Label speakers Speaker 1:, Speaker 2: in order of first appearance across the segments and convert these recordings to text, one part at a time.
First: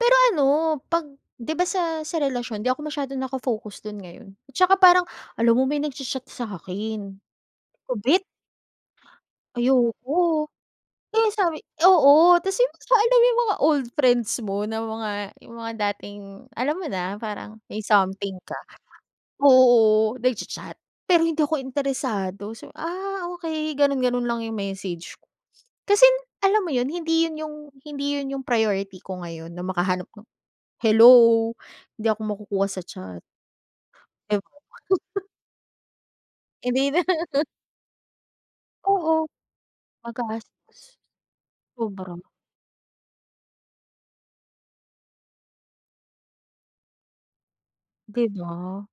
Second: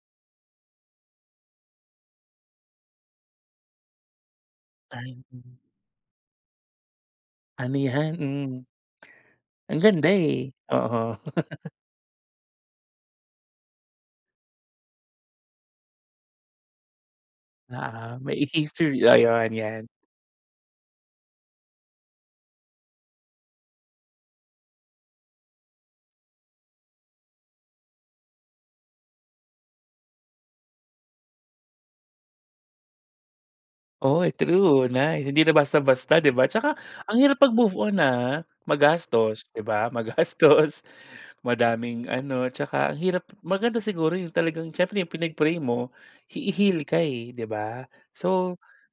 Speaker 1: Pero ano 'pag 'di ba sa sa relasyon di ako masyadong naka focus dun ngayon, at tsaka parang
Speaker 2: Ay,
Speaker 1: alam
Speaker 2: hmm.
Speaker 1: mo may nagcha-chat sa'kin, 'di ko
Speaker 2: Amihan
Speaker 1: bet.
Speaker 2: mm. Ang ganda
Speaker 1: Ayoko,
Speaker 2: eh, oo.
Speaker 1: eh, sabi, oo ta's yung basta alam mo yung mga old friends mo na mga yung mga dating alam mo na parang may
Speaker 2: Ah,
Speaker 1: something
Speaker 2: may
Speaker 1: ka.
Speaker 2: history ayan 'yan.
Speaker 1: Oo, nagcha-chat, pero hindi ako interesado so, ah, okey ganon, ganon lang yung message ko. Kasi alam mo yun hindi yun yung, hindi yun yung priority ko ngayon na makahanap ng, hello hindi ako makukuha sa chat.
Speaker 2: Oy
Speaker 1: Ewan ko.
Speaker 2: true, nice hindi na basta-basta 'di ba, 'tsaka
Speaker 1: Hindi na.
Speaker 2: ang hirap mag move on ah,
Speaker 1: Oo,
Speaker 2: magastos 'di ba magastos,
Speaker 1: magastos.
Speaker 2: madaming
Speaker 1: Sobra.
Speaker 2: ano 'tsaka ang hirap, maganda siguro yung talagang siyempre yung pinag pray mo, hi heal ka eh, 'di ba
Speaker 1: 'Di
Speaker 2: so,
Speaker 1: ba?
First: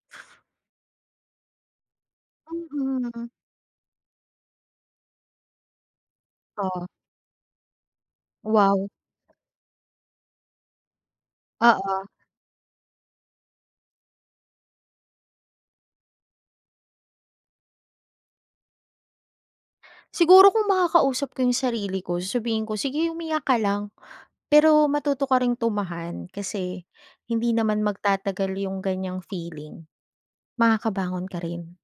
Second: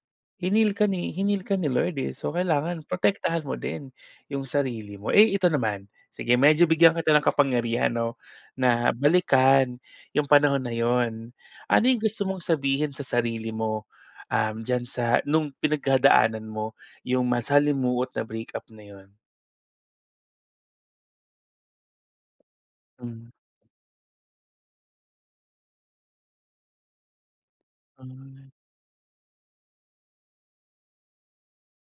Speaker 2: hineal ka ni hineal ka ni Lord eh, so kailangan
Speaker 1: Mm.
Speaker 2: protektahan mo din yung sarili mo. Eh, ito naman, sige medyo
Speaker 1: Oo.
Speaker 2: bigyan kita ng kapangyarihan 'no
Speaker 1: Wow.
Speaker 2: na balikan yung panahon na yun, ano
Speaker 1: Oo.
Speaker 2: yung gusto mong sabihin sa sarili mo um diyan sa nung pinagdadaanan mo yung masalimuot na breakup na yun?
Speaker 1: Siguro kung makakausap ko yung sarili ko sasabihin ko sige
Speaker 2: Mm.
Speaker 1: umiyak ka lang, pero matuto ka ring tumahan kasi hindi naman magtatagal
Speaker 2: Mm.
Speaker 1: yung ganyang feeling, makakabangon ka rin,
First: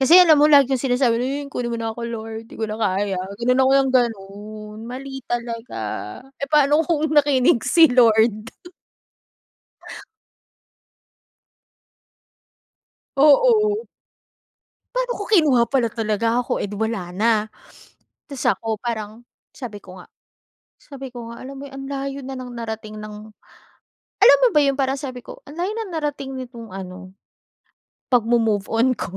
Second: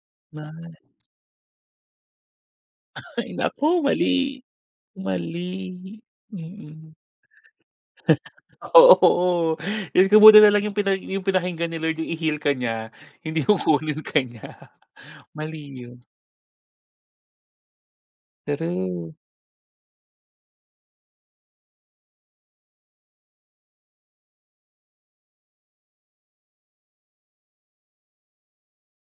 Speaker 1: kasi alam mo lagi
Speaker 2: Nice.
Speaker 1: yung sinasabi yun "kunin mo na ako lord di ko na kaya",
Speaker 2: Ay
Speaker 1: ganun
Speaker 2: naku
Speaker 1: ako yung
Speaker 2: mali,
Speaker 1: ganun, mali
Speaker 2: mali,
Speaker 1: talaga eh pa'no
Speaker 2: mm.
Speaker 1: kung nakinig si Lord.
Speaker 2: Oo, dios ko buti nalang yung pinag yung pinakinggan ni Lord yung i-heal ka niya, hindi yung
Speaker 1: Oo.
Speaker 2: kunin ka niya,
Speaker 1: Pa'no kung kinuha
Speaker 2: mali
Speaker 1: pala
Speaker 2: yun.
Speaker 1: talaga ako eh di wala na. Tas ako
Speaker 2: True.
Speaker 1: parang sabi ko nga, sabi ko nga alam mo yung ang layo na ng narating ng alam mo ba yun parang sabi ko ang layo ng narating nitong ano, 'pag mo-move on ko.